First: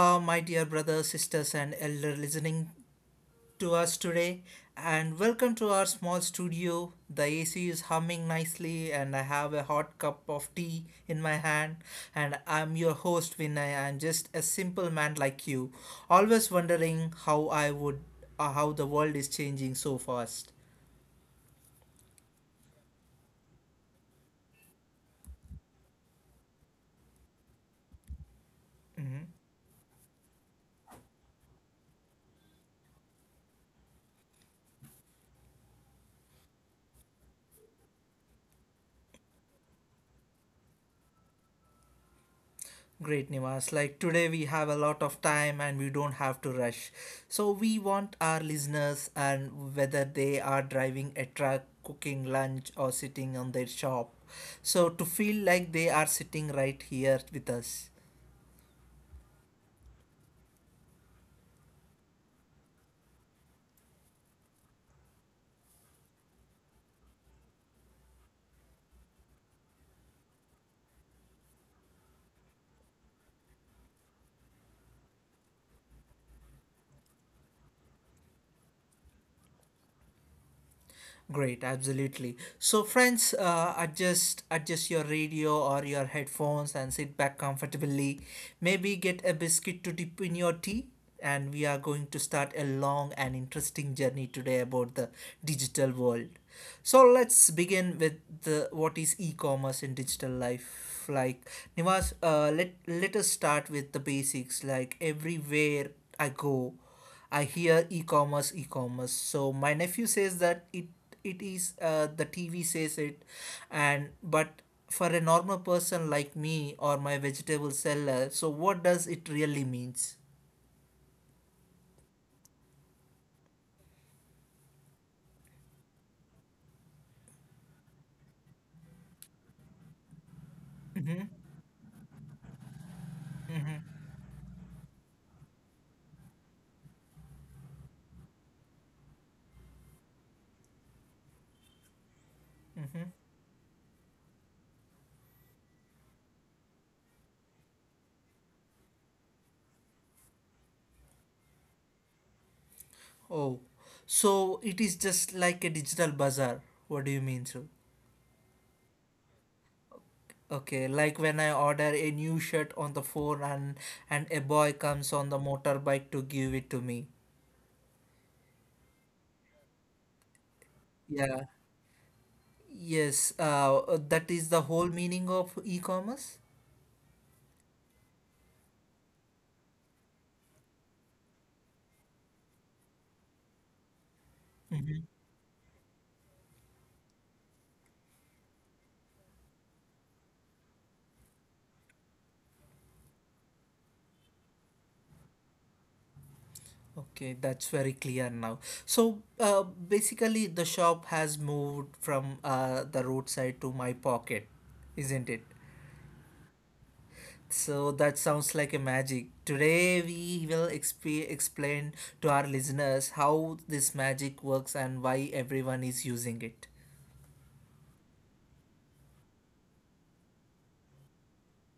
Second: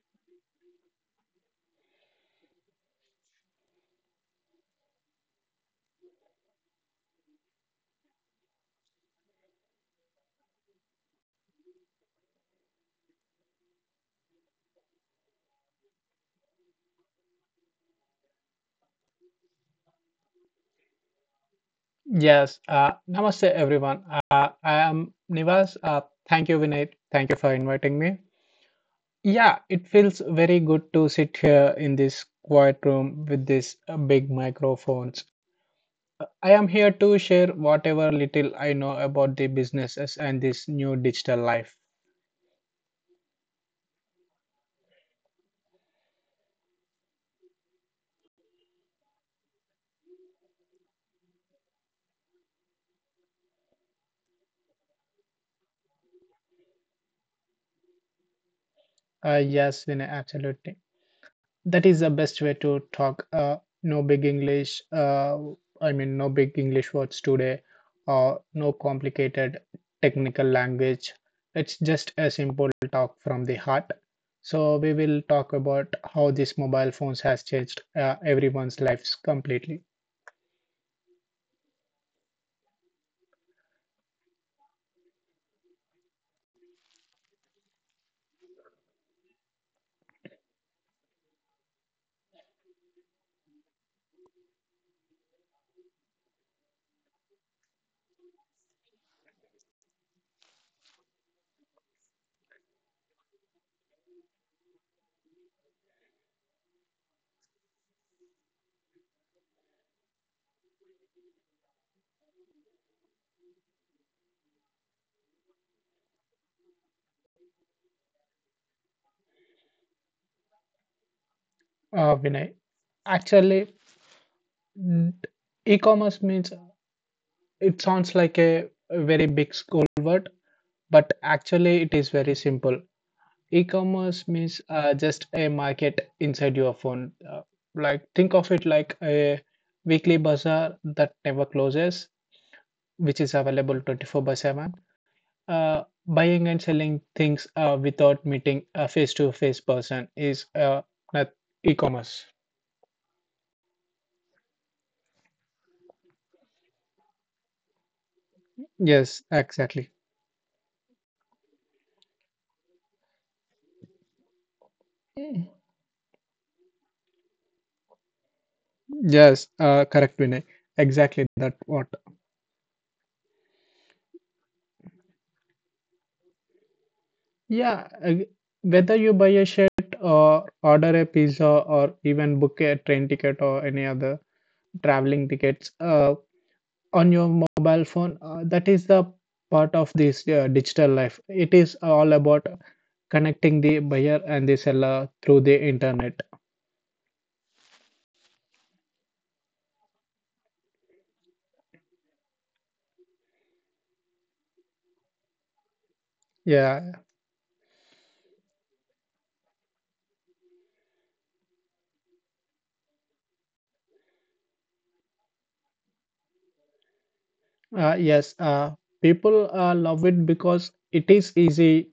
my dear brothers, sisters, and elder listening to us today, and welcome to our small studio. The AC is humming nicely, and I have a hot cup of tea in my hand. And I'm your host, Vinay. I'm just a simple man like you, always wondering how the world is changing so fast. Yes, namaste everyone. I am Nivas. Thank you, Vinay. Thank you for inviting me. Yeah, it feels very good to sit here in this quiet room with these big microphones. I am here to share whatever little I know about the businesses and this new digital life. Great, Nivas. Like today, we have a lot of time and we don't have to rush. So, we want our listeners, and whether they are driving a truck, cooking lunch, or sitting on their shop, so to feel like they are sitting right here with us. Yes, Vinay, absolutely. That is the best way to talk. No big English. No big English words today, or no complicated technical language. It's just a simple talk from the heart. So we will talk about how these mobile phones has changed everyone's lives completely. Great, absolutely. So, friends, adjust your radio or your headphones and sit back comfortably. Maybe get a biscuit to dip in your tea, and we are going to start a long and interesting journey today about the digital world. So, let's begin with the what is e-commerce in digital life like Nivas, let us start with the basics. Like everywhere I go. I hear e-commerce, e-commerce. So my nephew says that it is the TV says it, and but for a normal person like me or my vegetable seller, so what does it really means? Vinay, actually, mm, e-commerce means it sounds like a very big school word, but Hmm. actually it is very simple. Hmm. E-commerce means just a market inside your phone. Like think of it like a weekly bazaar that never closes, Hmm. which is available 24 by 7. Buying and selling things without meeting a face-to-face person is not e-commerce. Oh, so it is just like a digital bazaar. What do you mean, so? Yes, exactly. Okay, like when I order a new shirt on the phone and a boy comes on the motorbike to give it to me. Yes, correct, Vinay. Exactly that Yeah. what. Yes, that is the whole meaning of e-commerce. Yeah, whether you buy a shirt or order a pizza or even book a train ticket or any other traveling Mhm. tickets on your mobile phone. That is the part of this digital life. It is all about connecting the buyer and the seller through the internet. Okay, that's very clear now. So, basically, the shop has moved from the roadside to my pocket, isn't it? Yeah, So, that sounds like a magic. Today, we will explain to our listeners how this magic works and why everyone is using it. yes, people love it because it is easy,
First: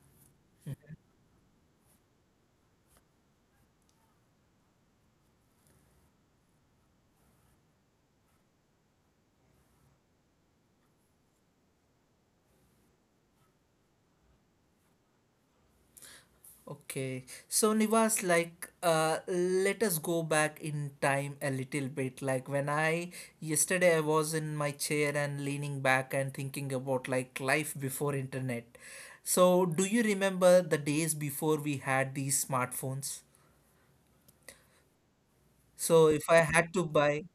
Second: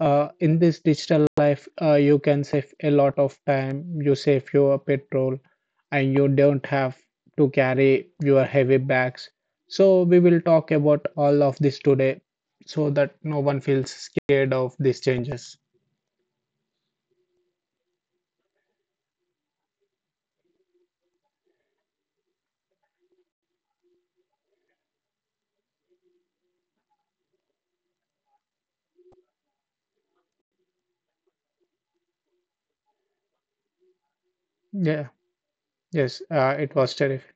in this digital life, you can save a lot of time, you save your petrol, and you don't have to carry your heavy bags. So we will talk about all of this today, so that no one feels scared of these changes. Okay, so Nivas, like, let us go back in time a little bit. Like when I Yesterday I was in my chair and leaning back and thinking about like life before internet. So, do you remember the days before we had these smartphones? Yeah, So, yes, if I had it to was buy, terrific.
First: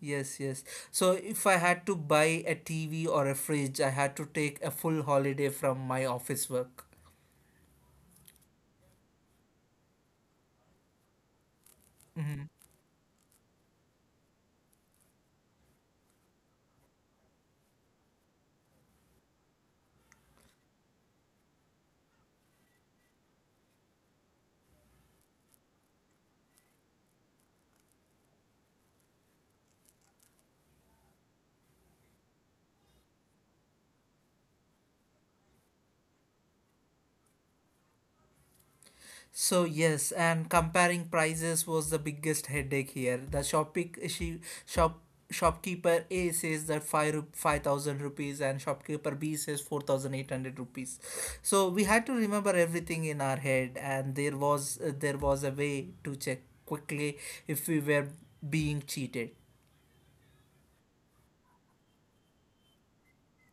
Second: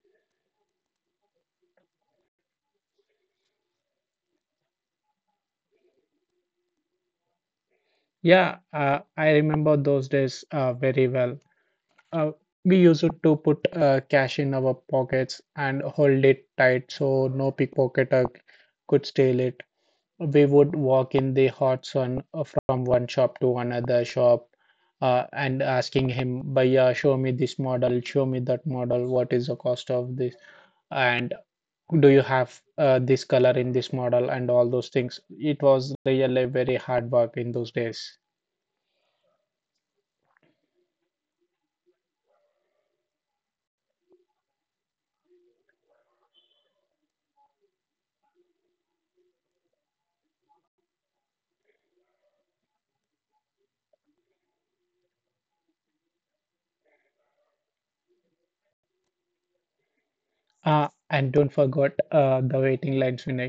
yes, yes. So if I had to buy a TV or a fridge, I had to take a full holiday from my office work. Yeah, I remember those days very well. uh, we used to put cash in our pockets and hold it tight so no pickpocketer could steal it. We would walk in the hot sun from one shop to another shop, and asking him, bhaiya, show me this model, show me that model, what is the cost of this, and do you have this color in this model and all those things. It was really very hard work in those days. So yes, and comparing prices was the biggest headache here. The shopping she shop shopkeeper A says that 5,000 rupees and shopkeeper B says 4,800 rupees. So we had to remember everything in our head, and there was a way to check quickly if we were being cheated. And don't forget the waiting lines, Vinay.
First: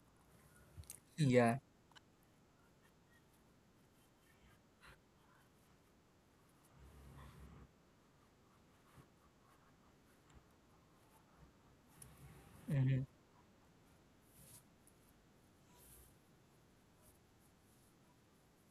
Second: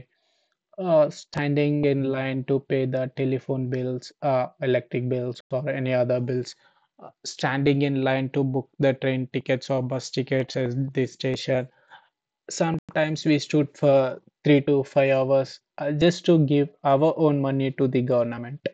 Yeah. Standing in line to pay the telephone bills, electric bills, or any other bills, standing in line to book the train tickets or bus tickets at the station. Sometimes we stood for 3 to 5 hours just to give our own money to the government.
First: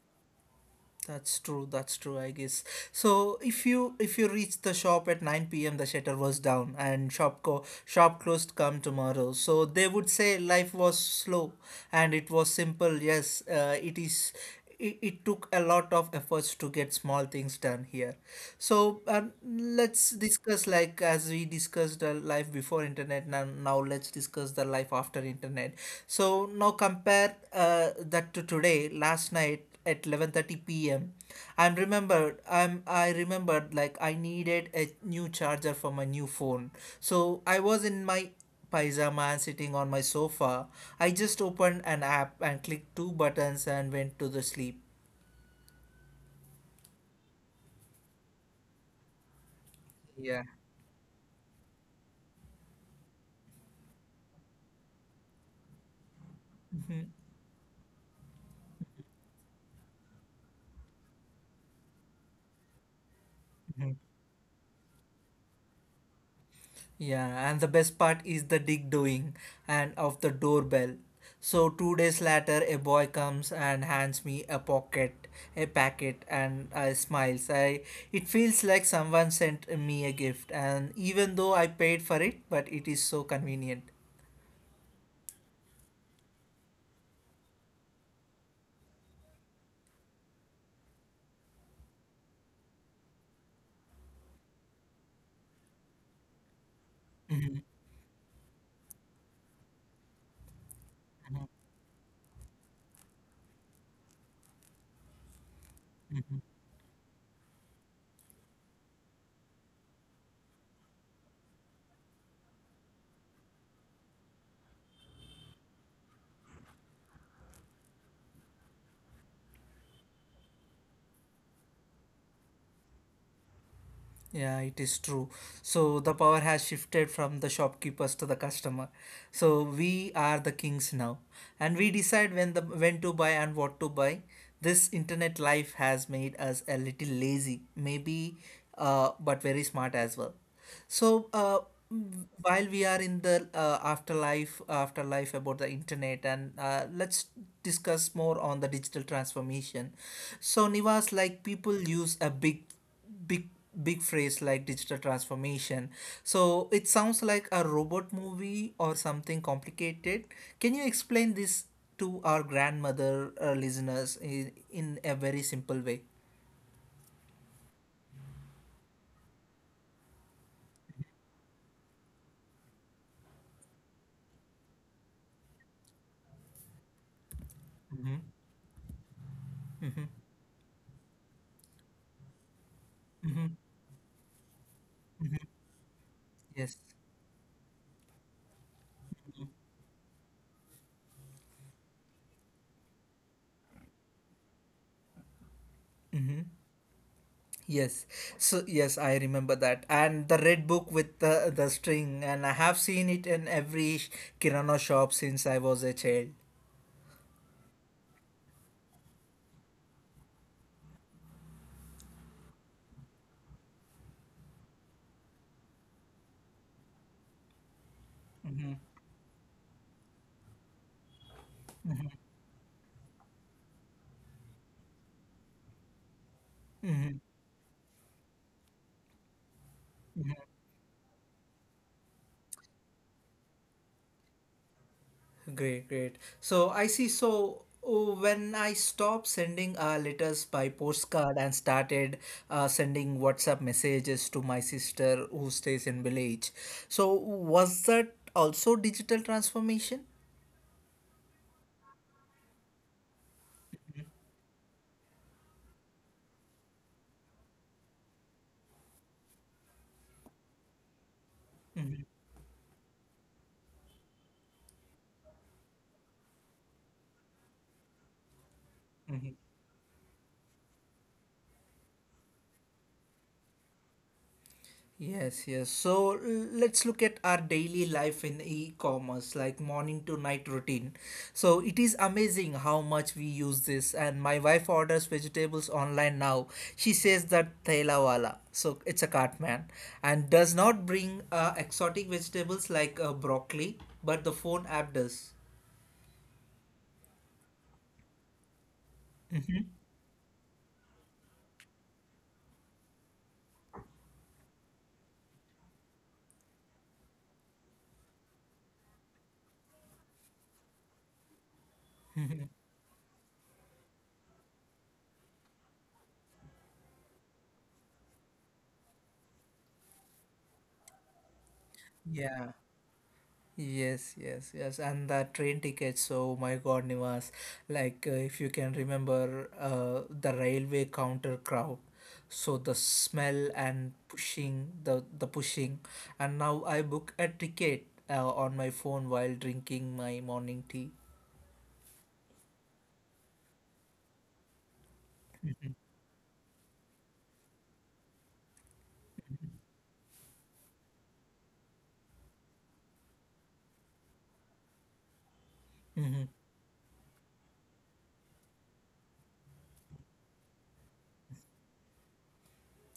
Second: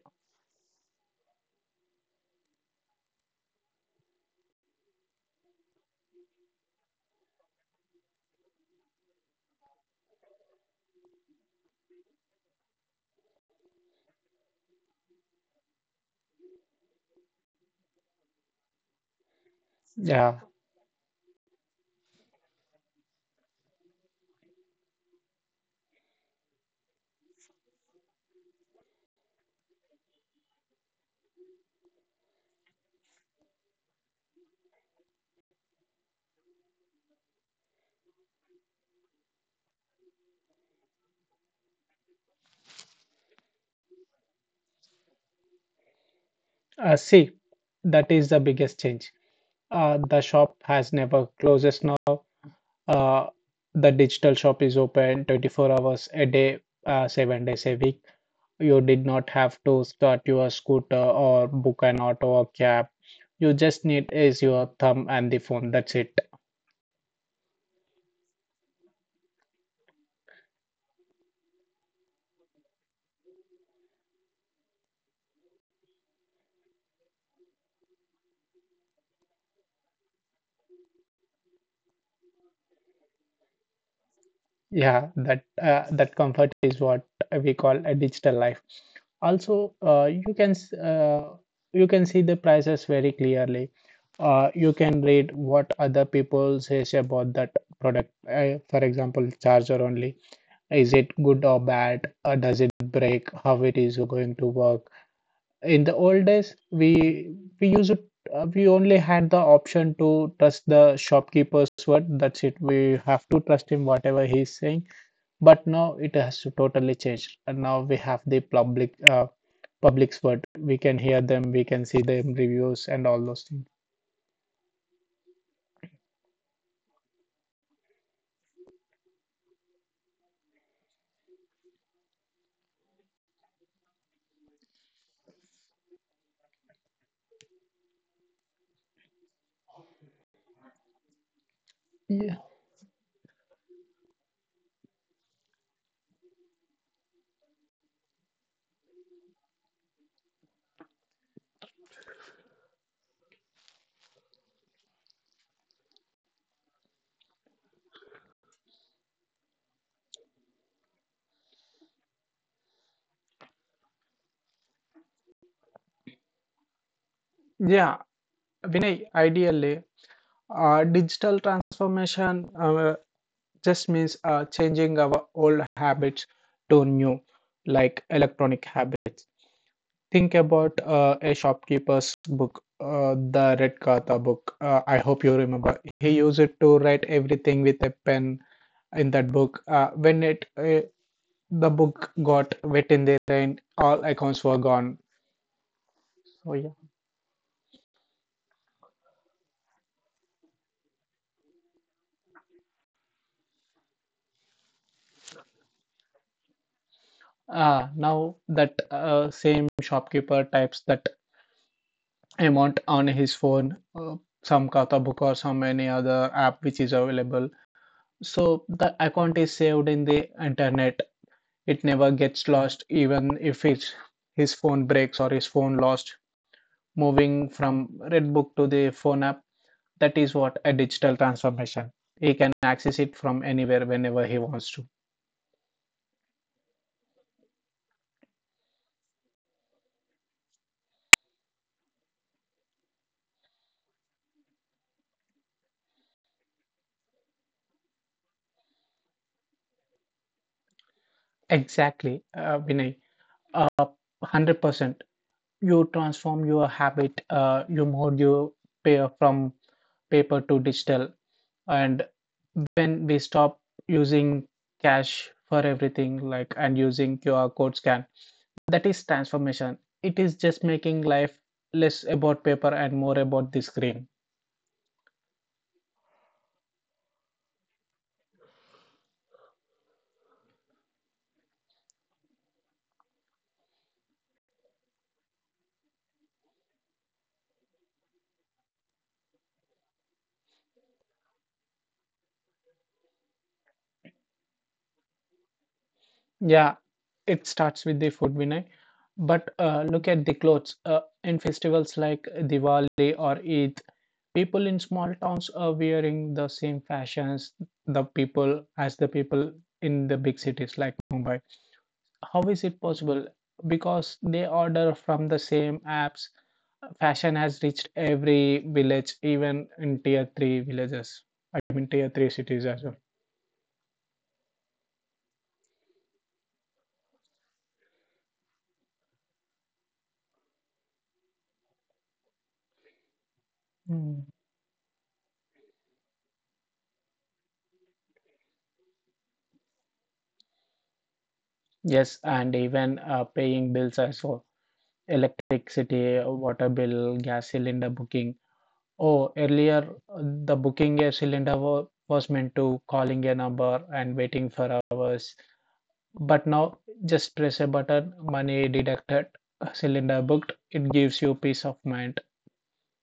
That's true. That's true. I guess. So if you reach the shop at nine p.m., the shutter was down and shop closed. Come tomorrow. So they would say life was slow, and it was simple. Yes, it is. It took a lot of efforts to get small things done here. So let's Yeah, discuss like as we discussed the life before internet. Now let's discuss the life after internet. So now compare that to today. Last night at 11:30 p.m. I remembered like I needed a new charger for my new phone. So I was in my paisama and sitting on my sofa. I just opened an app and clicked two buttons and went to the sleep. see, that is the biggest change. The Yeah. shop has never closes now. Uh, the digital shop is open 24 hours a day, 7 days a week. You did not have to start your scooter or book an auto or cab. You just need is your thumb and the phone. That's it. Yeah, and the best part is the dig doing and of the doorbell. So 2 days later, a boy comes and hands me a packet, and I smiles. I It feels like someone sent me a gift, and even though I paid for it, but it is so convenient. Yeah, that comfort is what we call a digital life. Also, you can see the prices very clearly. You can read what other people says about that product. For example, charger only. Is it good or bad? Does it break? How it is going to work? In the old days, we only had the option to trust the shopkeeper's word. That's it, we have to trust him whatever he's saying. But now it has to totally changed, and now we have the public public's word. We can hear them, we can see them reviews and all those things. Yeah, it is true. So the power has shifted from the shopkeepers to the customer. So we are the kings now, and we decide when to buy and what to buy. This internet life has made us a little lazy, maybe, but very smart as well. So Yeah, while we are in the afterlife about the internet, and let's discuss more on the digital transformation. So Nivas, like people use a big big phrase like digital transformation, so it sounds like a robot movie or something complicated. Can you explain this to our grandmother listeners in a very simple way? yeah, Vinay, ideally, digital transformation uh, just means changing our old habits to new, like Hmm. electronic habits. Hmm. Think about a shopkeeper's book, the Hmm. Red Katha book. I hope you remember. He used it to Yes. write everything with a pen in that book. When it the book got wet in the rain, all accounts were gone. Hmm. So yeah. Yes, so yes, I remember that, and the red book with the string, and I have seen it in every kirana shop since I was a child. Ah, now that same shopkeeper types that amount on his phone, some Katha book or some any other app which is available. So the account is saved in the internet. It never gets lost even if it's his phone breaks or his phone lost. Moving from Redbook to the phone app, that is what a digital transformation. He can access it from anywhere whenever he wants to. Great, great. So I see. So oh, when I stopped sending letters by postcard and started sending WhatsApp messages to my sister who stays in village, so was that also digital transformation? Exactly, Vinay. Uh, 100%. You transform your habit, you move your pair from paper to digital. And when we stop using cash for everything, like and using QR code scan, that is transformation. It is just making life less about paper and more about the screen. Yes, yes. So let's look at our daily life in e-commerce, like morning to night routine. So it is amazing how much we use this. And my wife orders vegetables online now. She says that thela wala, so it's a cart man, and does not bring exotic vegetables like broccoli, but the phone app does. Yeah, it starts with the food, Vinay. But look at the clothes. In festivals like Diwali or Eid, people in small towns are wearing the same fashions the people as the people in the big cities like Mumbai. How is it possible? Because they order from the same apps. Fashion has reached every village, even in tier three villages. I mean, tier three Yeah. cities as well. Yes, yes, yes, and the train tickets. Oh my God, Nivas! Like, if you can remember, the railway counter crowd. So the smell and Mm. pushing, the pushing, and now I book a ticket on my phone while drinking my morning tea. Yes, and even paying bills as well. Electricity, water bill, gas cylinder booking. Oh, earlier uh, the booking a cylinder was meant to calling a number and waiting for hours. But now just press a button, money deducted, cylinder booked. It gives you peace of mind.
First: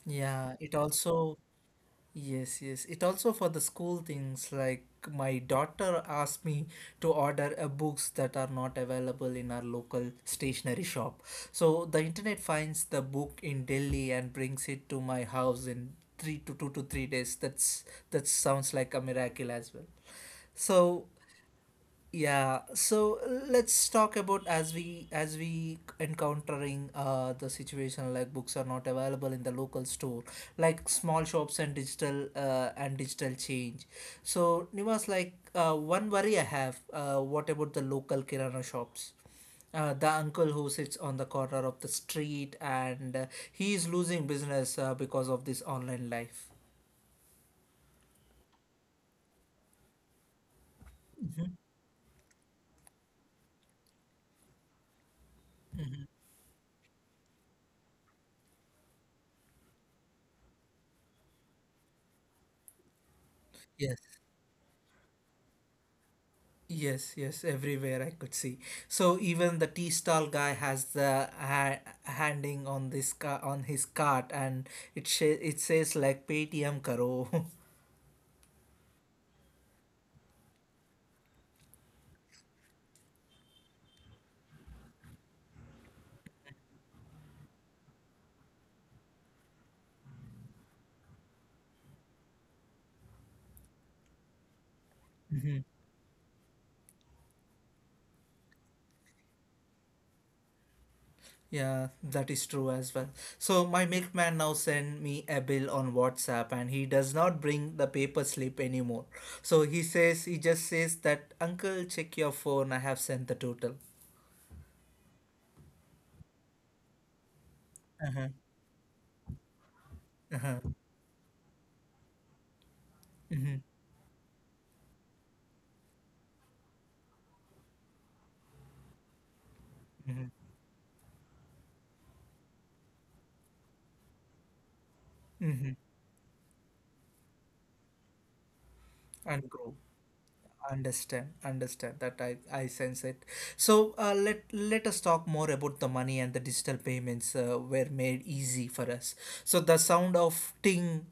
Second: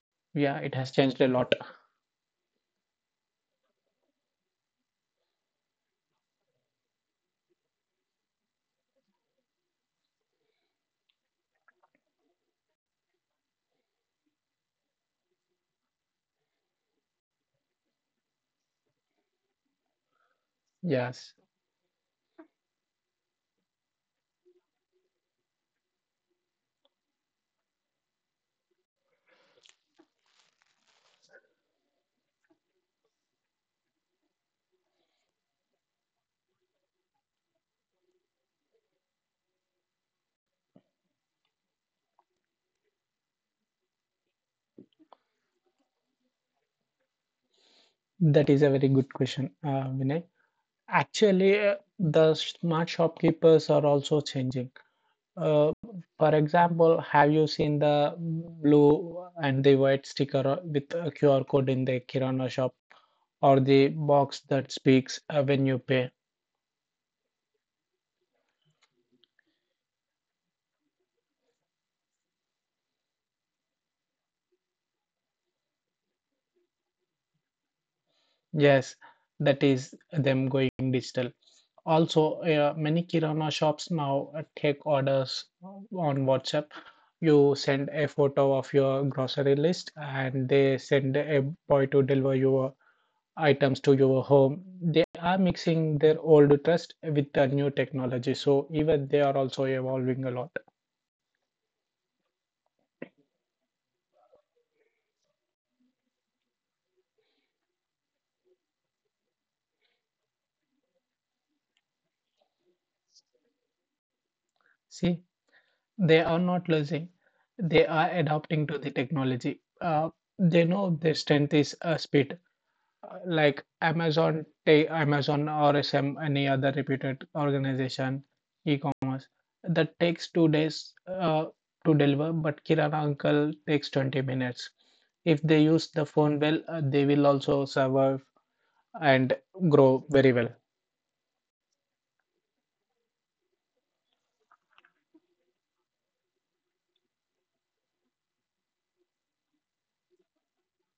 Yeah, Yeah, it it has changed a also. lot. Yes, yes. It also for the school things like my daughter asked me to order books that are not available in our local stationery shop. So the internet finds the book in Delhi and brings it to my house in three to two to three days. That sounds like a miracle as well. So Yes. yeah, so let's talk about as we encountering the situation like books are not available in the local store, like small shops and digital change. So Nivas, like one worry I have, what about the local kirana shops? The uncle who sits on the corner of the street and he is losing business because of this online life. That is a very good question, Vinay. Actually, the smart shopkeepers are also changing. Uh, for example, have you seen the blue and the white sticker with a QR code in the Kirana shop or the Yes. box that speaks when you pay? Yes, yes, everywhere I could see. So even the tea stall guy has handing on this car on his cart, and it says like Paytm karo. Yes, that is them going digital. Also, many Kirana shops now take orders on WhatsApp. You send a photo of your grocery list and they send a boy to deliver your items to your home. They are mixing their old trust with the new technology. So, even they are also evolving a lot. Yeah, that is true as well. So my milkman now send me a bill on WhatsApp, and he does not bring the paper slip anymore. So he just says that uncle check your phone. I have sent the total. See, they are not losing, they are Uh-huh. adapting to the technology. Uh-huh. They know their strength is speed. Mm-hmm. Like Amazon, take Amazon or some any other reputed organization, e-commerce that takes 2 days to deliver, but Kirana Uncle takes 20 minutes. If they use the phone well, they will also survive And and go. grow very well. Understand, understand that I sense it. So let us talk more about the money and the digital payments were made easy for us. So the sound of ting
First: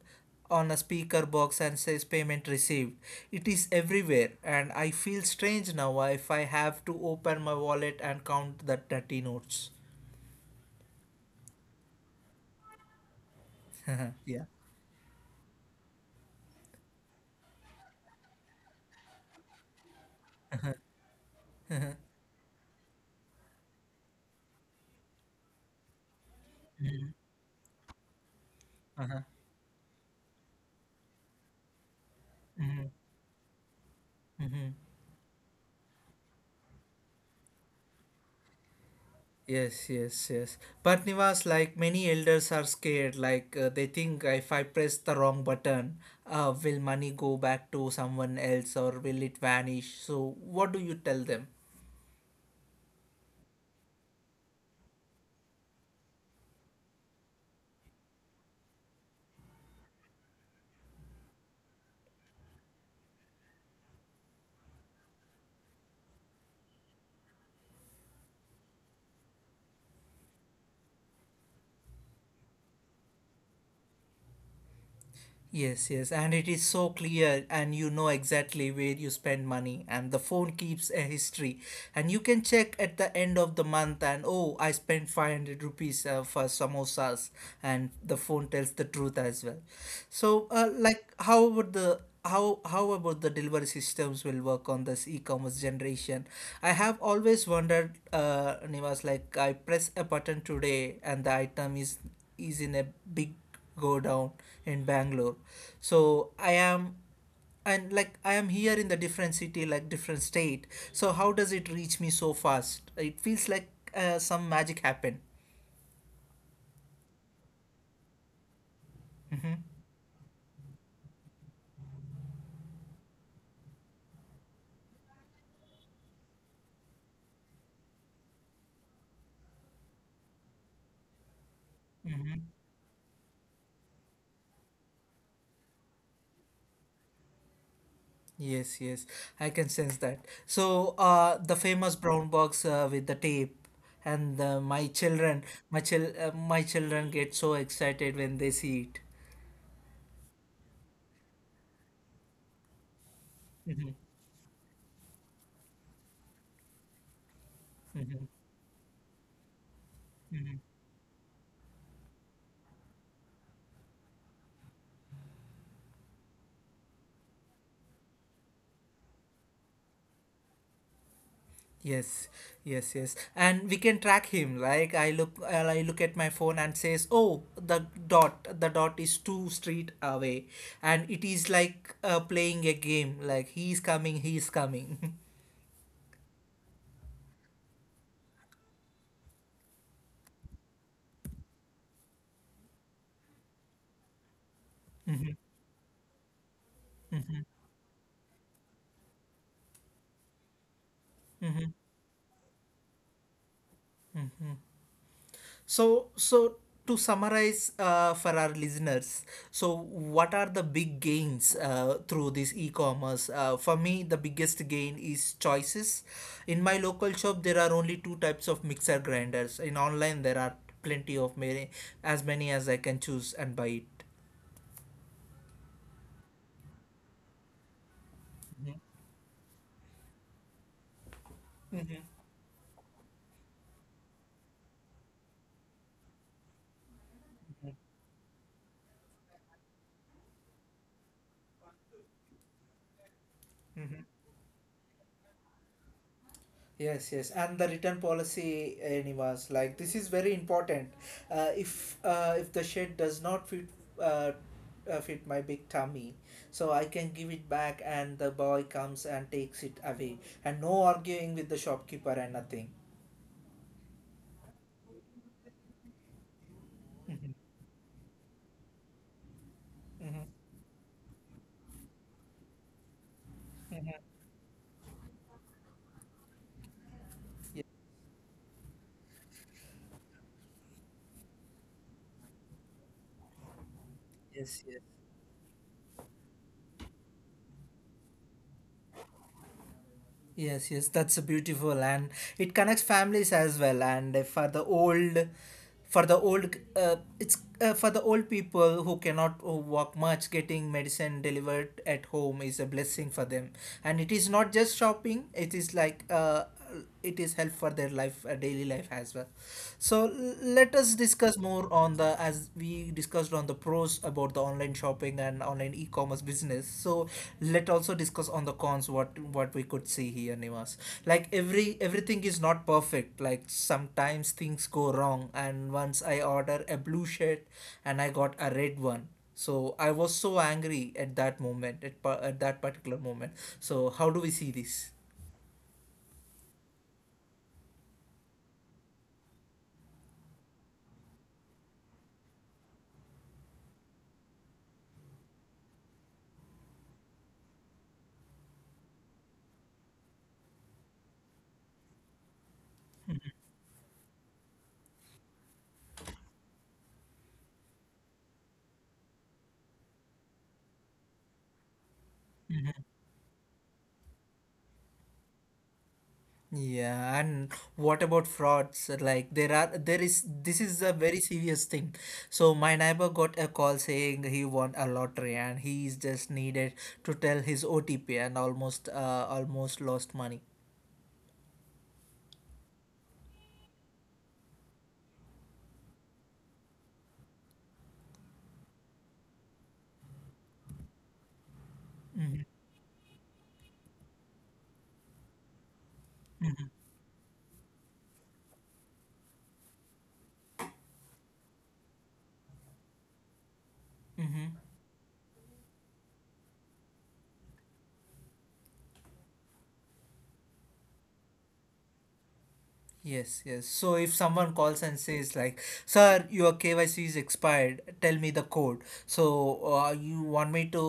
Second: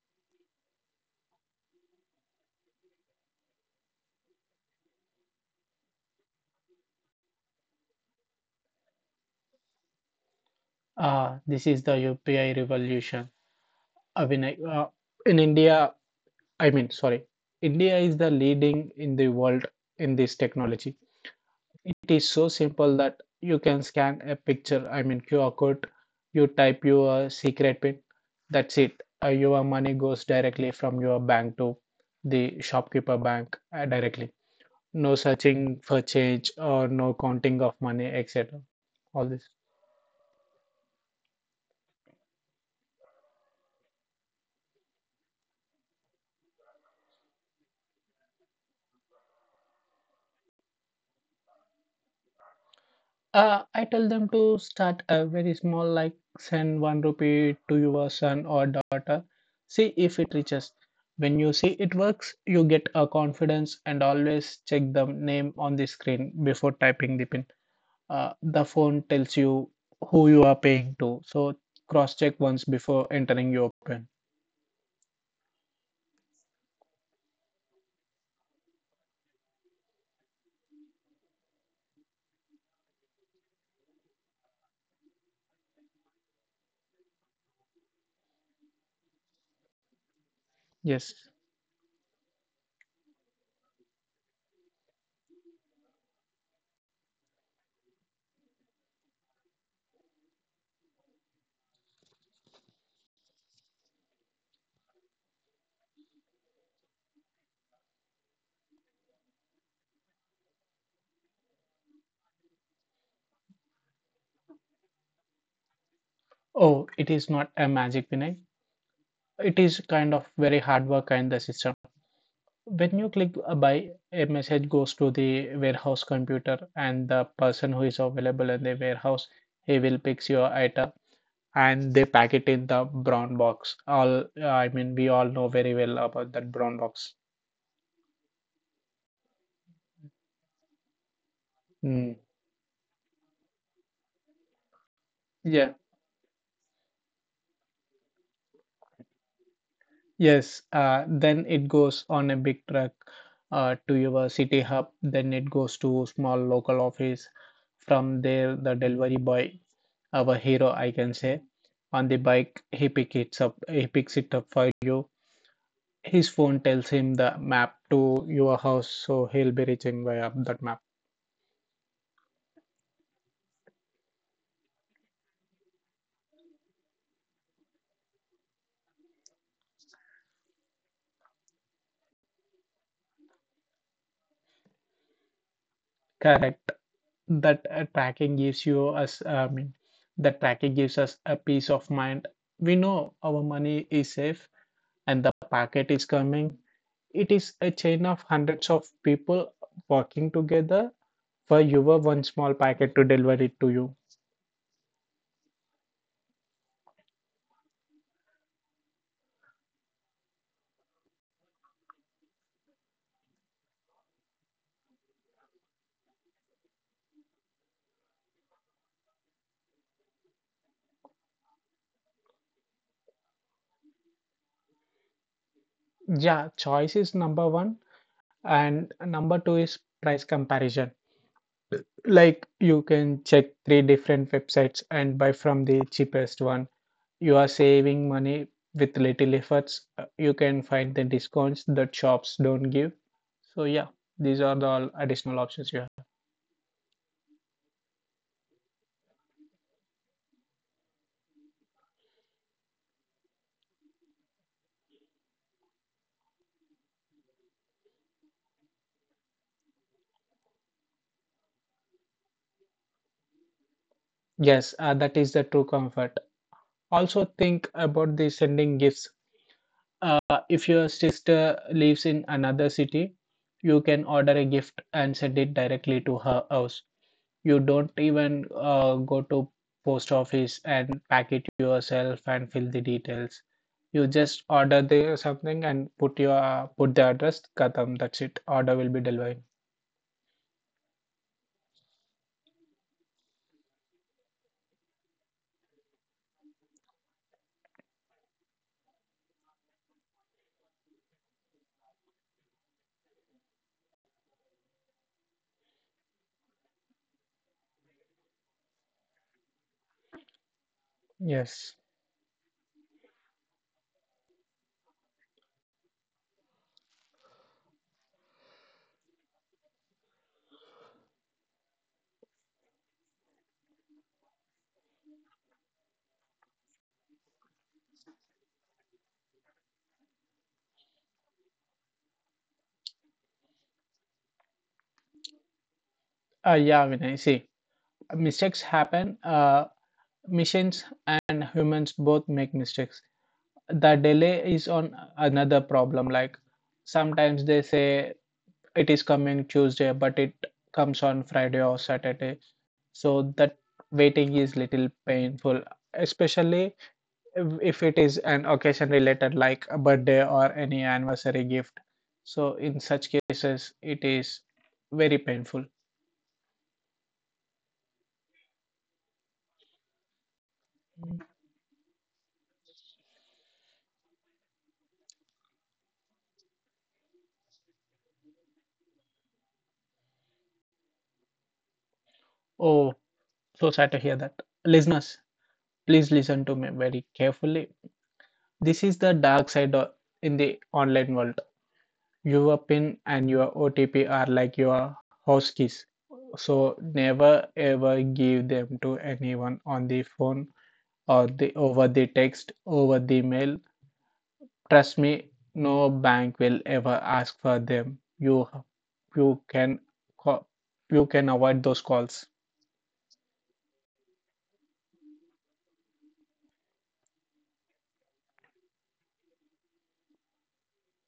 on a speaker box and says payment received. It is everywhere, and I feel strange now if I have to open my wallet and count the dirty notes. This is the UPI revolution. I mean, Yeah. uh, in India, I mean, sorry, India is the leading in the world in this technology. It is so simple that you can scan a picture, I mean QR code, you type your secret pin, that's it. Your money goes directly from your bank to the shopkeeper bank directly. No searching for change or no counting of money, etc. All this. Yes, yes, yes. But Nivas, like many elders are scared, like they think if I press the wrong button, will money go back to someone else or will it vanish? So, what do you tell them? I tell them to start a very small, like send one rupee to your son or daughter. See if it reaches. When you see it works, you get a confidence, and always check the name on the screen before typing the pin. The phone tells you who you are paying to, so cross check once before entering your pin. Yes, yes, and it is so clear, and you know exactly where you spend money, and the phone keeps a history, and you can check at the end of the month, and oh, I spent 500 rupees for samosas, and the phone tells the truth as well. So, like, Yes. How about the delivery systems will work on this e-commerce generation? I have always wondered Nivas, like I press a button today and the item is in a big go down in Bangalore. So I am and like I am here in the different city, like different state. So how does it reach me so fast? It feels like some magic happened. Oh, it is not a magic, Vinay. It is kind of very hard work and the system. When you click a buy, a message goes to the warehouse computer, and the person who is available in the warehouse, he will pick your item and they pack it in the brown box. All I mean we all know very well about that brown box. Yes, yes, I can sense that. So the famous Mm. brown box with the tape. And Yeah, my children get so excited when they see it. yes, then it goes on a big truck to your city hub, then it goes to small local office. From there, the delivery boy, our hero, I can say, on the bike, he picks it up for you. His phone tells him the map to your house, so he'll be reaching via that map. Yes, yes, yes. And we can track him. Like I look at my phone and says, "Oh, the dot is two street away," and it is like playing a game. Like he's coming. Correct. That tracking gives you us. I mean, that tracking gives us a peace of mind. We know our money is safe and the packet is coming. It is a chain of hundreds of people working together for your one small packet to deliver it to you. So, so to summarize for our listeners, so what are the big gains through this e-commerce? For me, the biggest gain is choices. In my local shop, there are only two types of mixer grinders. In online, there are plenty of many as I can choose and buy Yeah, choice is number one. And number two is price comparison. Like you can check three different websites and buy from the cheapest one. You are saving money with little efforts. You can find the discounts that shops don't give. So yeah, it. these are the all additional options you have. Yes, yes, and the return policy, Nivas, like this is very important. If the shed does not fit uh, fit my big tummy, so I can give it back, and the boy comes and takes it away, and no arguing with the shopkeeper and nothing. Yes, that is the true comfort. Also think about the sending gifts. Uh, Mm-hmm. if your sister lives in another city, you can order a gift and send it directly to her house. You don't even go to post office and pack it yourself and fill the details. You just Yes, order yes, the something and put your put the address. Katham, that's it. Order will be delivered. Yes, yes, that's a beautiful, and it connects families as well. And for the old, for the old, it's for the old people who cannot walk much. Getting medicine delivered at home is a blessing for them, and it is not just shopping. It is like it is help for their life daily life as well. So let us discuss Yes. more on the, as we discussed on the pros about the online shopping and online e-commerce business. So let also discuss on the cons, what we could see here, Nivas. Like everything is not perfect. Like sometimes things go wrong, and once I order a blue shirt and I got a red one, so I was so angry at that moment, at that particular moment. So how do we see this? Yeah, Vinay. See, mistakes happen. Machines and humans both make mistakes. The delay is on another problem. Like sometimes they say it is coming Tuesday, but it comes on Friday or Saturday. So that waiting is little painful, especially if it is an occasion related, like a birthday or any anniversary gift. So in such cases it is very painful. Yeah, and what about frauds? Like there are there is this is a very serious thing. So my neighbor got a call saying he won a lottery, and he is just needed to tell his OTP and almost lost money. Oh, so sad to hear that. Listeners, please listen to me very carefully. This is the dark side in the online world. Your pin and your otp are like your house keys. So never, ever give them to anyone on the phone or the over the text, over the mail. Mm-hmm. Trust me, no bank will ever ask for them. You can avoid those calls. Yes, yes. So if someone calls and says like, "Sir, your KYC is expired. Tell me the code." So you want me to,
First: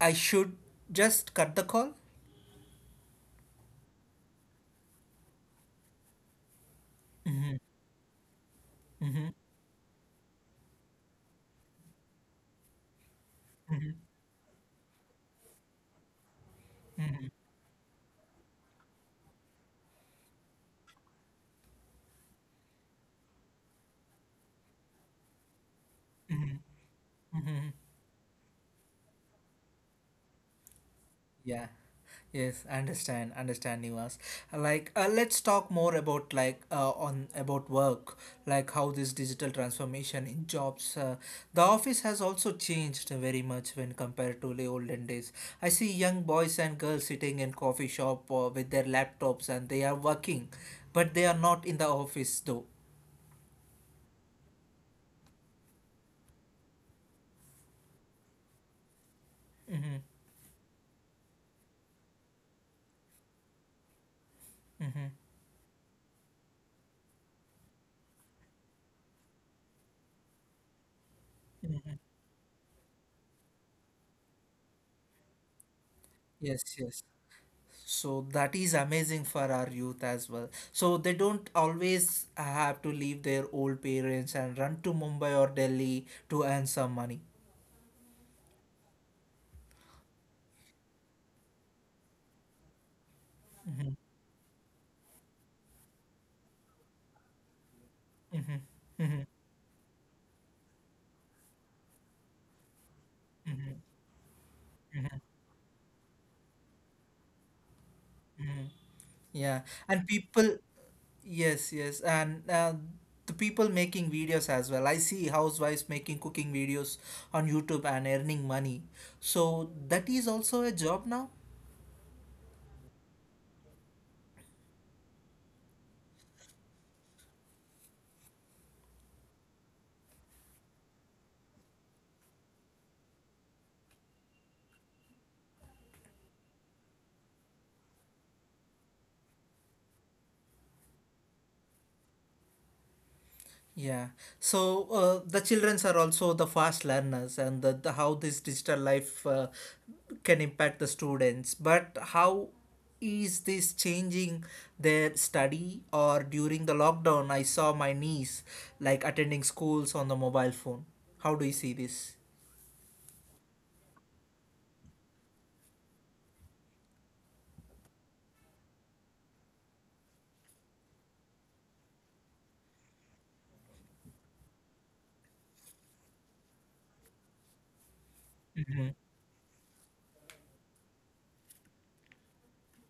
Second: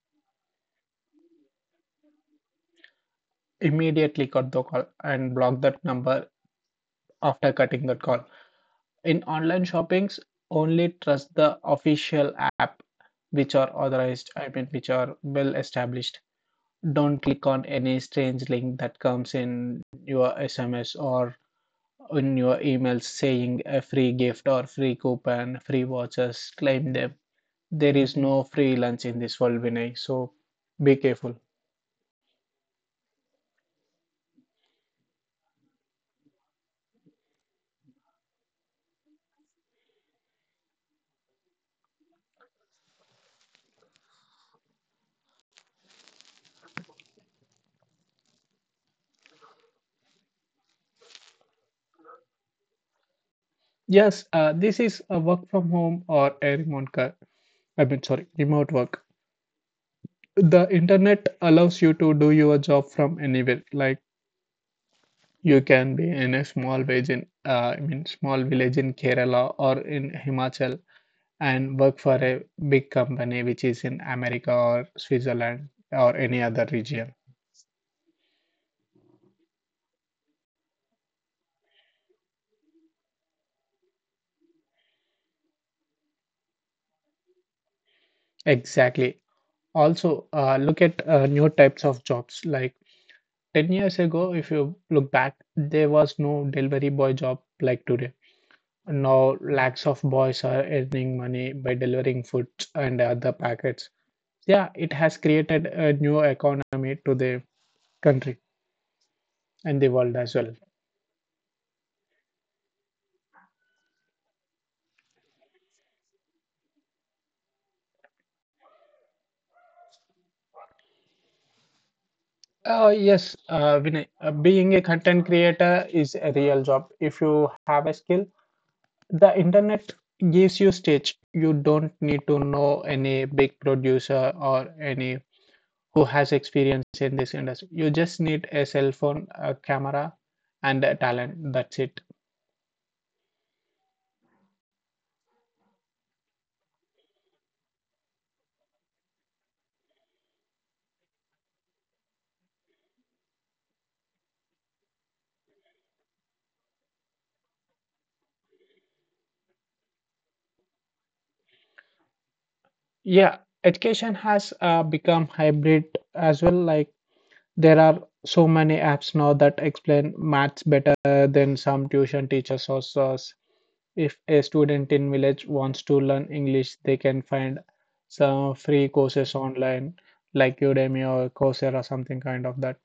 I should just cut the call? Immediately cut the call and block that number after cutting that call. In Mm-hmm. online shoppings, only trust the official app which are authorized, I mean which are well established. Don't click on any strange link that comes in your SMS or in your emails saying a free gift or free coupon, free vouchers, claim them. There is no free lunch in this world, Vinay. So be careful. Yeah. Yes, I understand, Nivas. Let's talk more about on about work, like how this digital transformation in jobs. The office has also changed very much when compared to the olden days. I see young boys and girls sitting in coffee shop with their laptops, and they are working, but they are not in the office though. Yes, this is a work from home or a remote car. I mean, sorry, remote work. The internet allows you to do your job from anywhere. Like you can be in a small village in, small village in Kerala or in Himachal, and work for a big company which is in America or Switzerland or any Yes, other yes. region. So that is amazing for our youth as well. So they don't always have to leave their old parents and run to Mumbai or Delhi to earn some money. Exactly. Also, look at new types of jobs. Like 10 years ago, if you look back, there was no delivery boy job like today. Now, lakhs of boys are earning money by delivering food and other packets. Yeah, it has created a new economy to the country Yeah, and the and world as well. people, yes, yes, and the people making videos as well. I see housewives making cooking videos on YouTube and earning money. So that is also a job now. Yes, Vinay, being a content creator is a real job. If you have a skill, the internet gives you stage. You don't need to know any big producer or any who has experience in this industry. You just need a cell phone, a camera, and a talent. That's it. Yeah. So the childrens are also the fast learners, and the how this digital life can impact the students. But how is this changing their study? Or during the lockdown, I saw my niece like attending schools on the mobile phone. How do you see this? Yeah, education has become hybrid as well. Like there are so many apps now that explain maths better than some tuition teachers or so. If a student in village wants to learn English, they can find some free courses online like Udemy or Coursera, something kind of that.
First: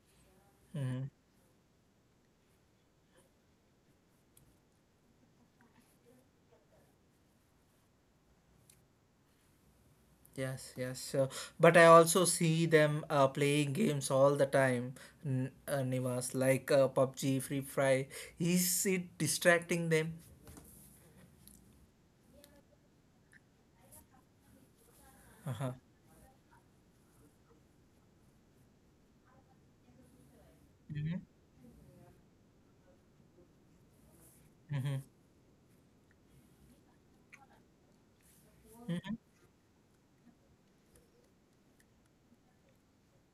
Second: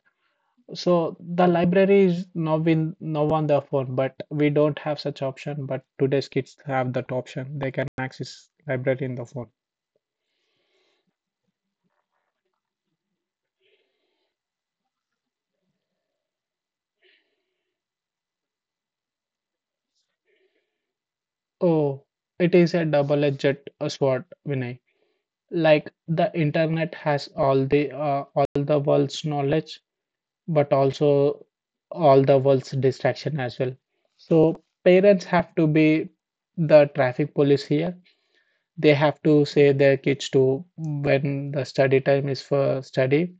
So the library is now in now on the phone, but we don't have such option. But today's kids have that option. They can access library in the phone. Yes, yes. So, but I also see them playing games all the time, Nivas, like PUBG, Free Fire. Is it distracting them? Oh, it is a double-edged sword, Vinay. Uh-huh. Like the internet has all the all the world's knowledge, but also all the world's distraction as well. So Mhm. parents have to be the traffic police here. They have to say their kids to when the study time is for study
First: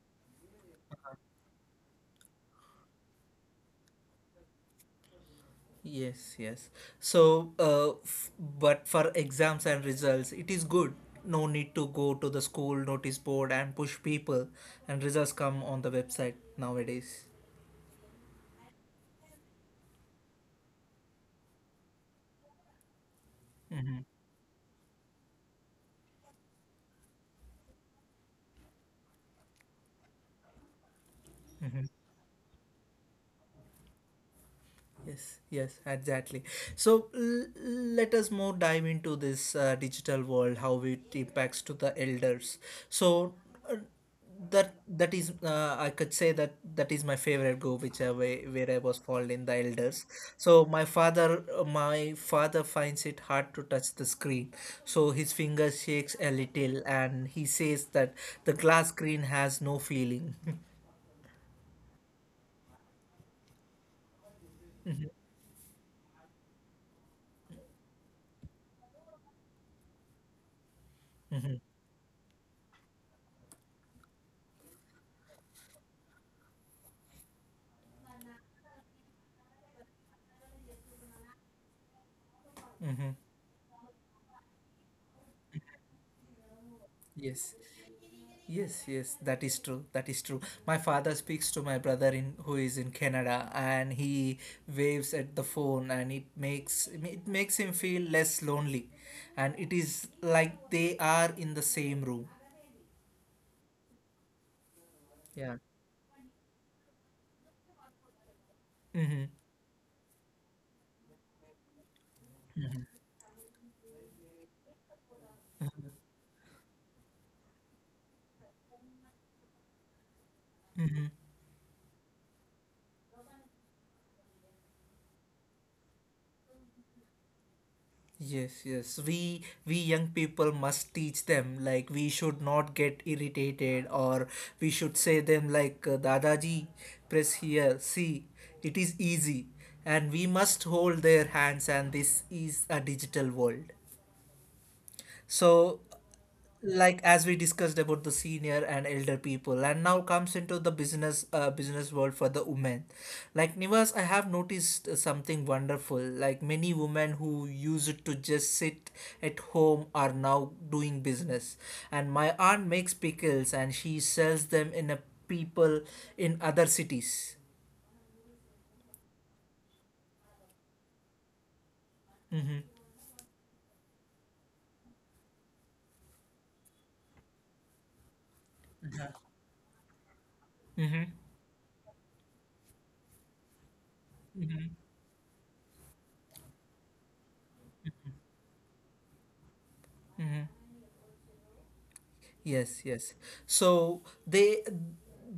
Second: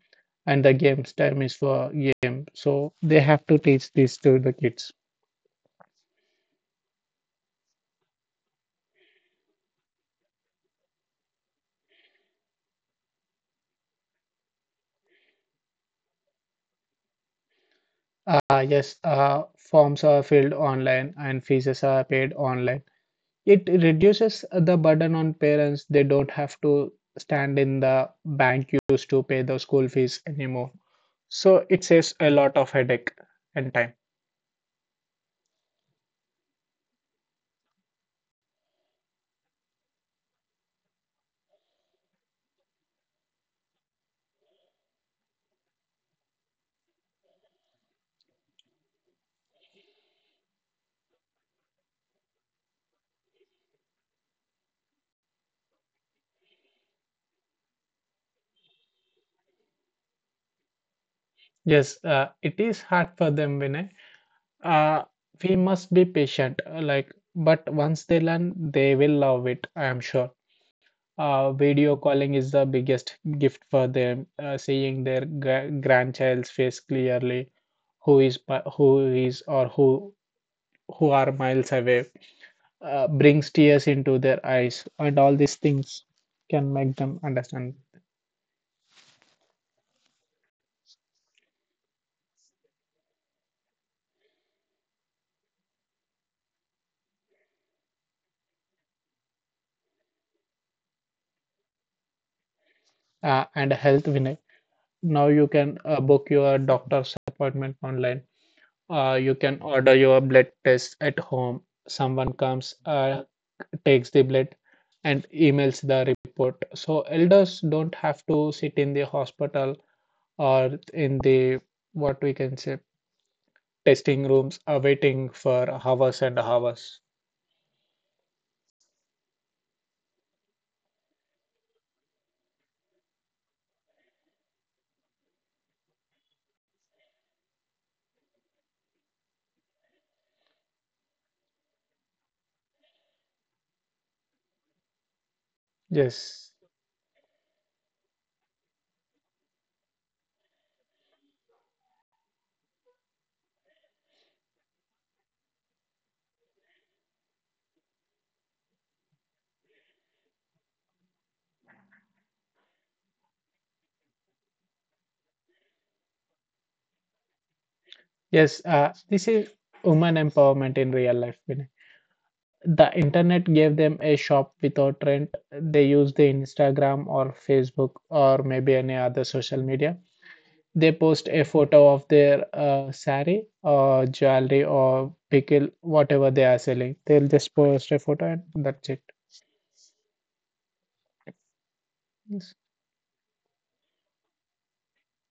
and the games time is for game. So they have to teach this to the kids. Yes, yes. So, f but for exams and results, it is good. No need to go to the school notice board and push people, and results come on the website nowadays. Yes, forms are filled online and fees are paid online. It reduces the burden on parents. They don't have to stand in the bank queues to pay the school fees anymore. So it saves a lot of headache and time. Yes, yes, exactly. So let us more dive into this digital world, how it impacts to the elders. So uh, that is I could say that that is my favorite go, which where I was called in the elders. So my father finds it hard to touch the screen. So his finger shakes a little, and he says that the glass screen has no feeling. Yes, it is hard for them, Vinay. Uh, we must be patient. But once they learn, they will love it. I am sure. hmm Video calling is the biggest gift for them. Seeing their grandchild's face clearly, who is mi- who is or who are miles away, hmm brings tears into their eyes, and all these things can make them Yes. understand. Yes, yes, that is true. That is true. My father speaks to my brother in who is in Canada, and he waves at the phone, and it makes him feel less lonely, and it is like they are in the same room. And health winner. Now you Yeah. can book your doctor's appointment online. Mm-hmm. You can order your blood test at home. Someone comes, takes the blood, and emails the report. So elders don't have to sit in the hospital or in the what we can say testing rooms, waiting for hours and hours. Yes, yes. We young people must teach them, like we should not get irritated, or we should say them like Dadaji, press here, see, it is easy, and we must hold their hands. And this is a digital world. So Yes. like as we discussed about the senior and elder people, and now comes into the business world for the women. Like Nivas, I have noticed something wonderful. Like many women who used to just sit at home are now doing business, and my aunt makes pickles, and she sells them in a people in other cities. Yes, this is woman empowerment in real life, Vinay. The internet gave them a shop without rent. They use the Instagram or Facebook or maybe any other social media. They post a photo of their sari or jewelry or pickle, whatever they are selling. They'll just post a photo and that's it. Yes. Yes, yes. So they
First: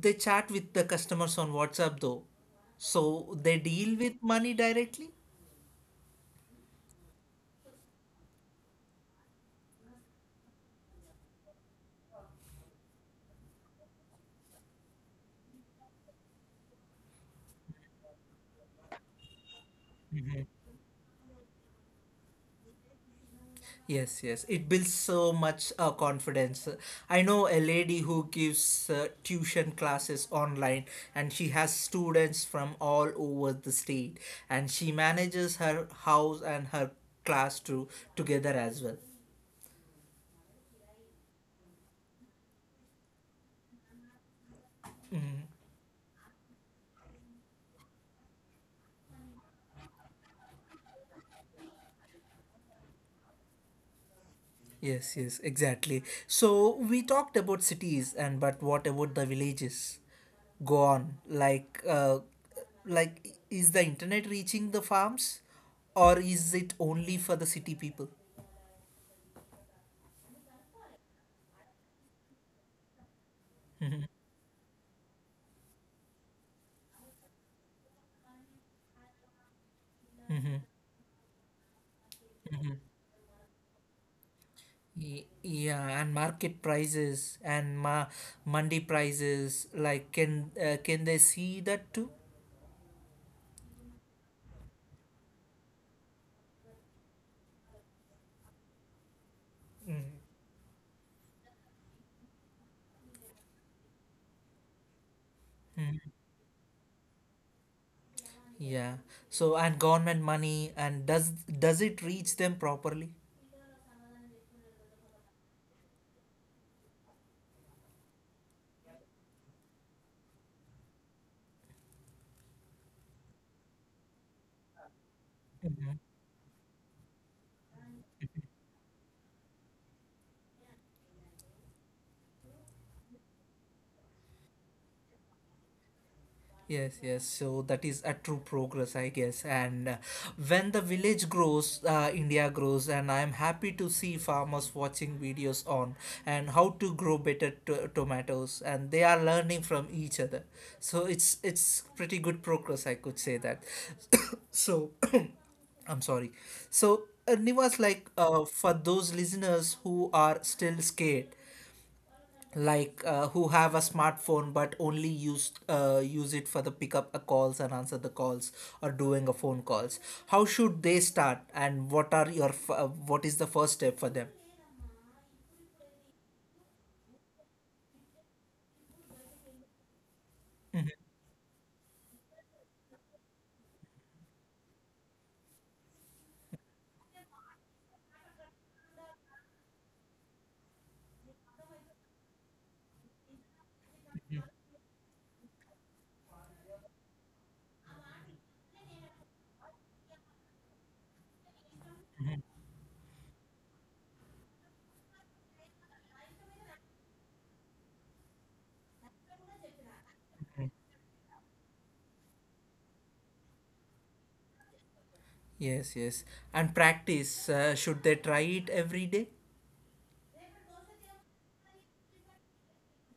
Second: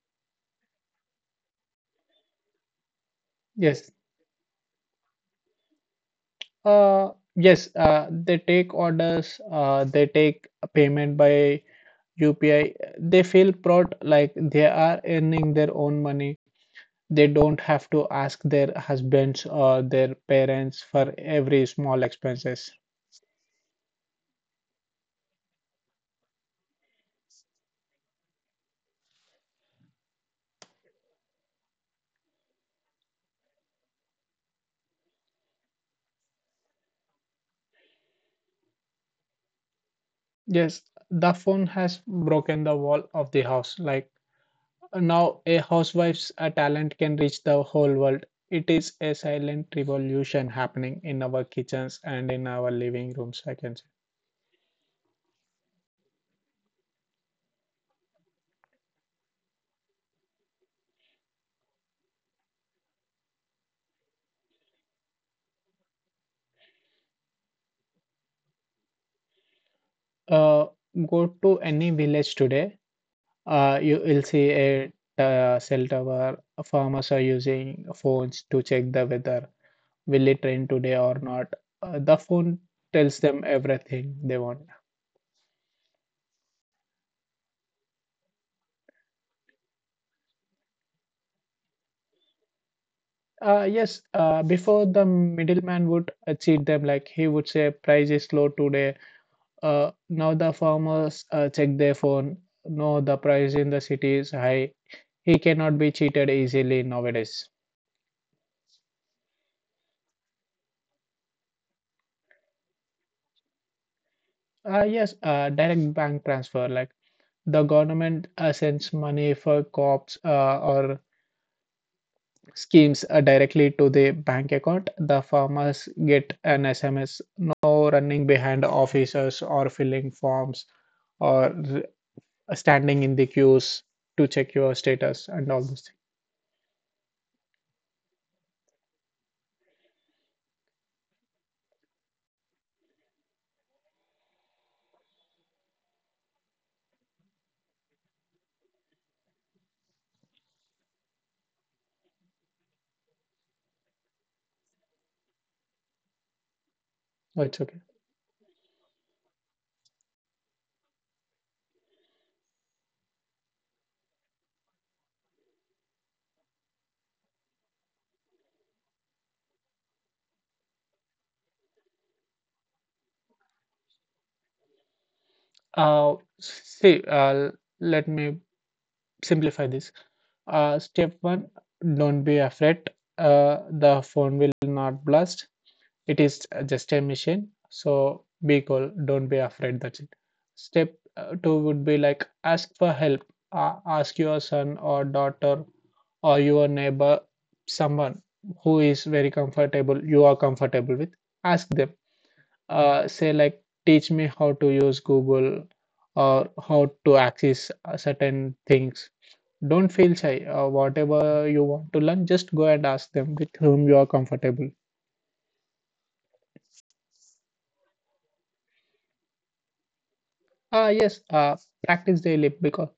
they chat with the customers on WhatsApp though, so they Yes. deal with money directly. Uh, yes. They take orders. They take payment by UPI, they feel proud like they are earning their own money. They don't have to ask their husbands or their parents for every small expenses. Yes, yes. It builds so much confidence. I know a lady who gives tuition classes online, and she has students from all over the state, and she manages her house and her class too, together as well. Yes, the phone has broken the wall of the house. Like now, a housewife's talent can reach the whole world. It is a silent revolution happening in our kitchens and in our living rooms, I can say. Yes, yes, exactly. So we talked about cities, and but what about the villages? Go on. Like is the internet reaching the farms, or is it only for the city people? Uh, Go to any village today. You will see a cell tower. Farmers are using phones to check the weather. Will it rain today or not? The phone tells them everything they want. Yeah, and market prices and mandi prices, like can they see that too? Yes, before the middleman would cheat them, like he would say, price is low today. Now the farmers check their phone. No, the price in the city is high. He cannot be cheated easily nowadays. Yeah. So and government money, and does it reach them properly? Yes, direct bank transfer. Like the government sends money for crops or schemes directly to the bank account. The farmers get an SMS, no running behind officers or filling forms or standing in the queues to check your status and all those things. Yes, yes. So that is a true progress, I guess. And when the village grows, India grows, and I am happy to see farmers watching videos on and how to grow better tomatoes, and they are learning from each other. So it's pretty good progress, I could say that. So. I'm sorry. So, Oh, it's Nivas, okay. like for those listeners who are still scared, like who have a smartphone but only use it for the pickup calls and answer the calls, or doing a phone calls, how should they start, and what are what is the first step for them? Uh, see, uh, Let me simplify this. Step one, don't be afraid. The phone will not blast. It is just a machine. So be cool, don't be afraid, that's it. Step two would be like, ask for help. Ask your son or daughter or your neighbor, someone who is very comfortable you are comfortable with. Ask them, say like, teach me how to use Google or how to access certain things. Don't feel shy. Whatever you want to learn, just go and ask them with whom you are comfortable. Yes, yes. And practice, should they try it every day? Yes, practice daily, because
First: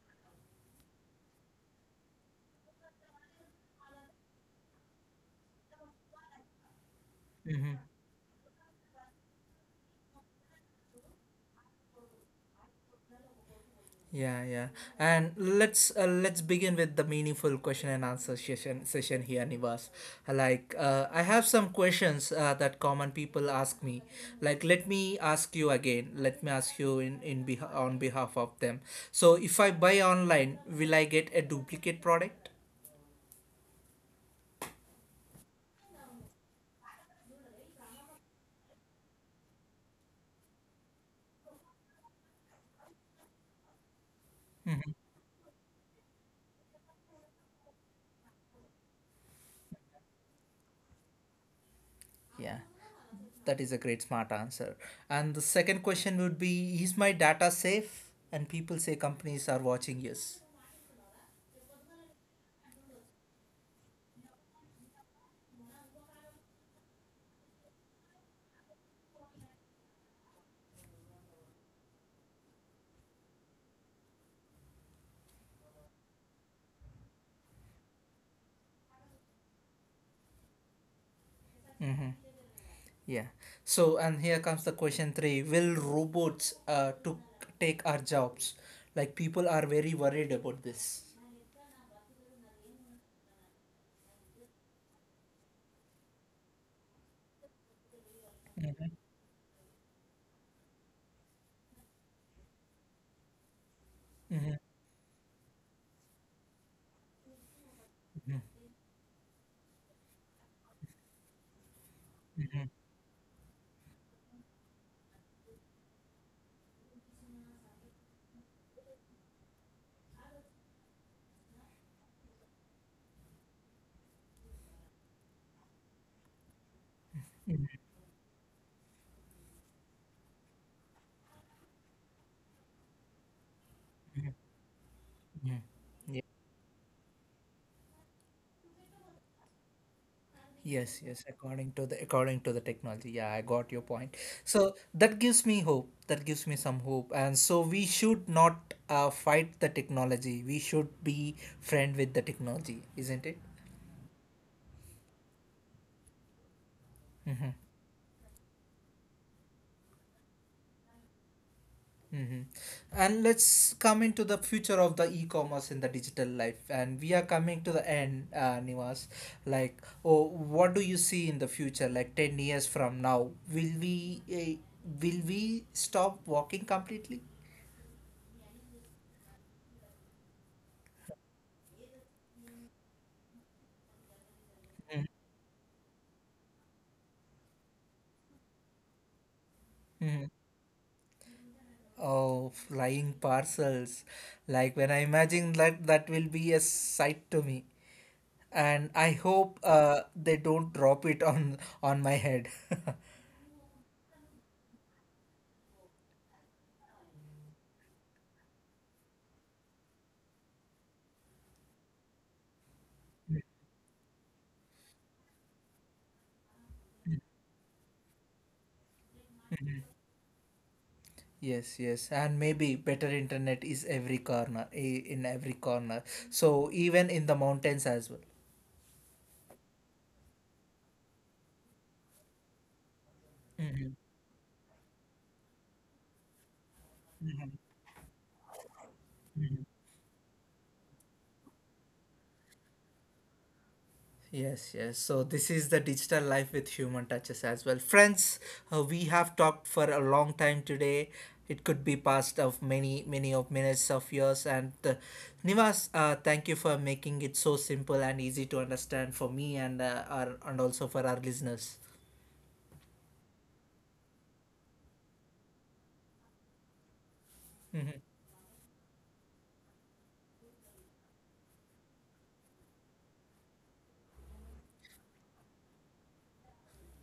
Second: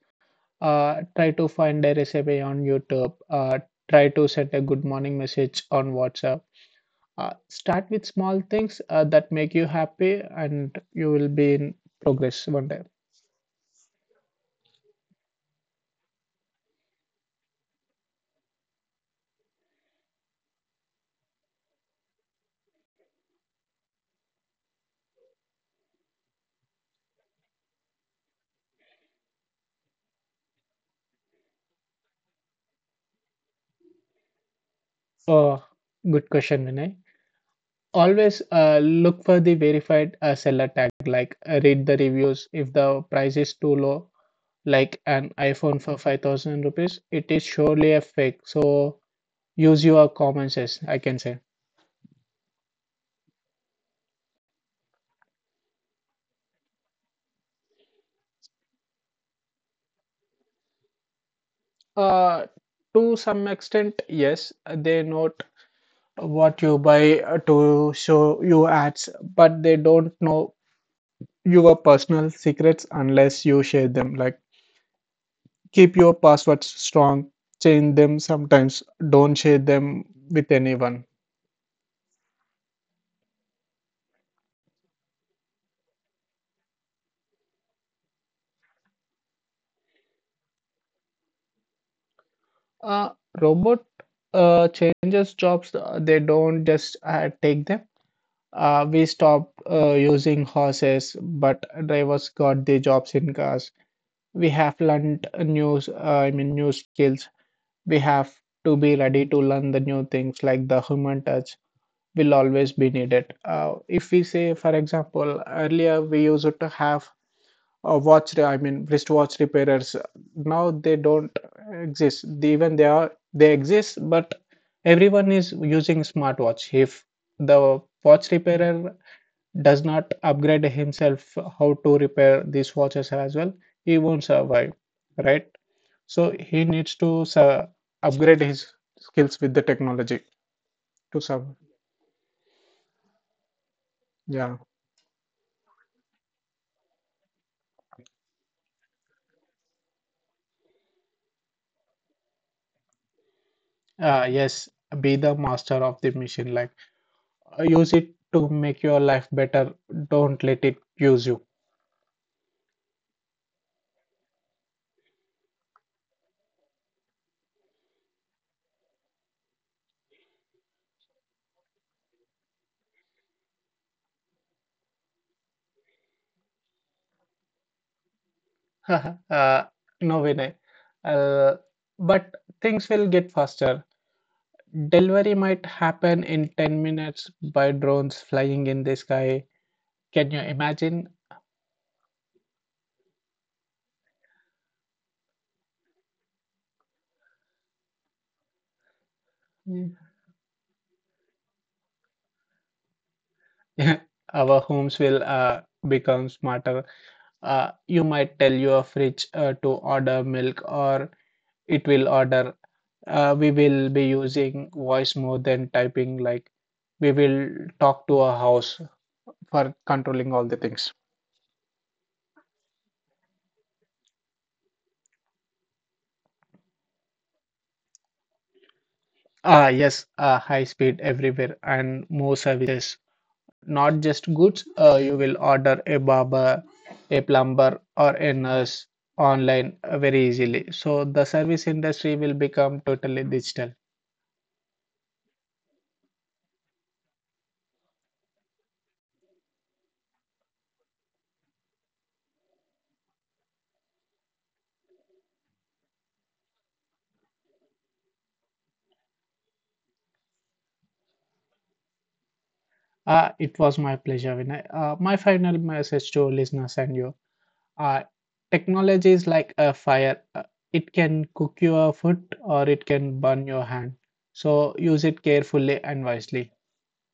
try to find a recipe on YouTube. Try to set a good morning message on WhatsApp. Start with small things that make you happy, and you will be in progress one day. Yeah, yeah. And let's begin with the meaningful question and answer session here, Nivas. Like I have some questions that common people ask me. Like let me ask you again. Let me ask you on behalf of them. So if I buy online, will I get a duplicate product? Oh, good question, Vinay. Always look for the verified seller tag, like read the reviews. If the price is too low, like an iPhone for 5,000 rupees, it is surely a fake. So use your common sense, I can say. Yeah, that is a great smart answer. And the second question would be: Is my data safe? And people say companies are watching. Yes. Uh, to some extent, yes, they note what you buy to show you ads, but they don't know your personal secrets unless you share them. Like, keep your passwords strong, change them sometimes, don't share them with anyone. Mm-hmm. Yeah. So, and here comes the question three. Will robots to take our jobs? Like people are very worried about this. Uh, Robot changes jobs, they don't just take them. We stopped using horses, but drivers got the jobs in cars. We have learned new new skills. We have to be ready to learn the new things, like the human touch will always be needed. If we say, for example, earlier we used to have a watch re- I mean wristwatch repairers. Now they don't exist. Even they are, they exist, but everyone is using smartwatch. If the watch repairer does not upgrade himself how to repair these watches as well, he won't survive, right? so Yeah. he needs to su- Upgrade his skills with the technology to Yes, serve. yes, according to the technology. Yeah, I got your point. Yeah. So that gives me hope. That gives me some hope. And so we should not fight the technology. We should be friend with the technology, isn't it? Yes, be the master of the machine. Like use it to make your life better. Don't let it use you. Mm-hmm. And let's come into the future of the e-commerce in the digital life. And we are coming to the end, Nivas. Like, oh, what do you see in the future? Like 10 years from now, will we stop walking completely? uh, no, Vinay. Uh, but things will get faster. Delivery might happen in 10 minutes by drones flying in the sky. Can you Mm. imagine? Oh, flying parcels. Like when I imagine that, that will be a sight to me. And I hope Mm. They don't drop it on my head. Our homes will become smarter. You might tell your fridge to order milk, or it will order. We will be using voice more than typing, like we will talk to a house for controlling all the things. Yes, yes, and maybe better internet is every corner, in every corner. So even in the mountains as well. Ah, yes, high speed everywhere and more services, not just goods. You will order a barber, a plumber, or a nurse online, very easily. So the service industry will become totally digital. Yes, yes. So this is the digital life with human touches as well. Friends, we have talked for a long time today. It could be past of many, many of minutes of years. And Nivas, thank you for making it so simple and easy to understand for me and also for our listeners. It was my pleasure, Vinay. My final message to listeners and you. Uh, Technology is like a fire. It can cook your food or it can burn your hand. So use it carefully and wisely.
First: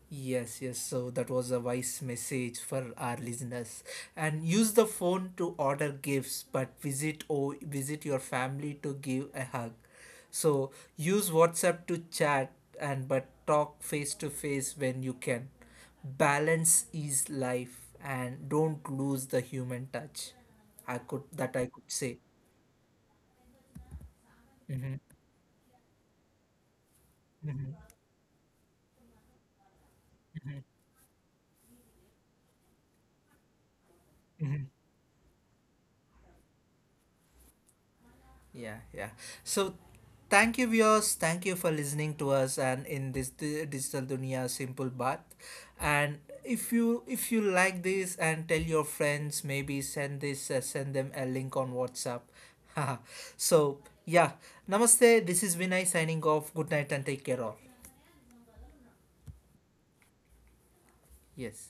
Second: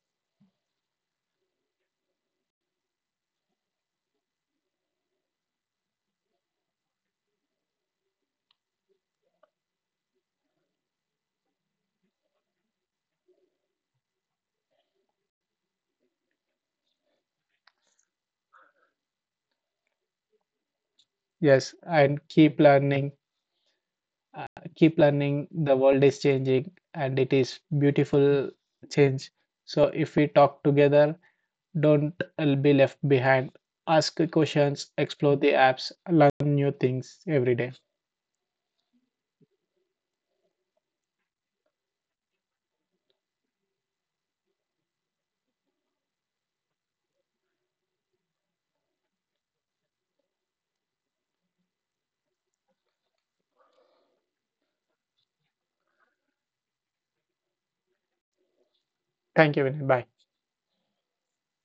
Yes, yes. So that was a wise message for our listeners. And use the phone to order gifts, but visit your family to give a hug. So use WhatsApp to chat, and but talk face to face when you can. Balance is life, and don't lose the human touch. I Yes, could and say. keep learning. Keep learning. The world is changing and it is beautiful change. So if we talk together, don't be left behind. Ask questions, explore the apps, learn new things every day. Yeah, yeah. So, thank you, viewers. Thank you for listening to us, and in this digital dunia simple bath. And if you like this, and tell your friends, maybe send them a link on WhatsApp. So yeah, namaste. This is Vinay signing off. Good night and take care all. Thank you, Vinay. Bye. Yes.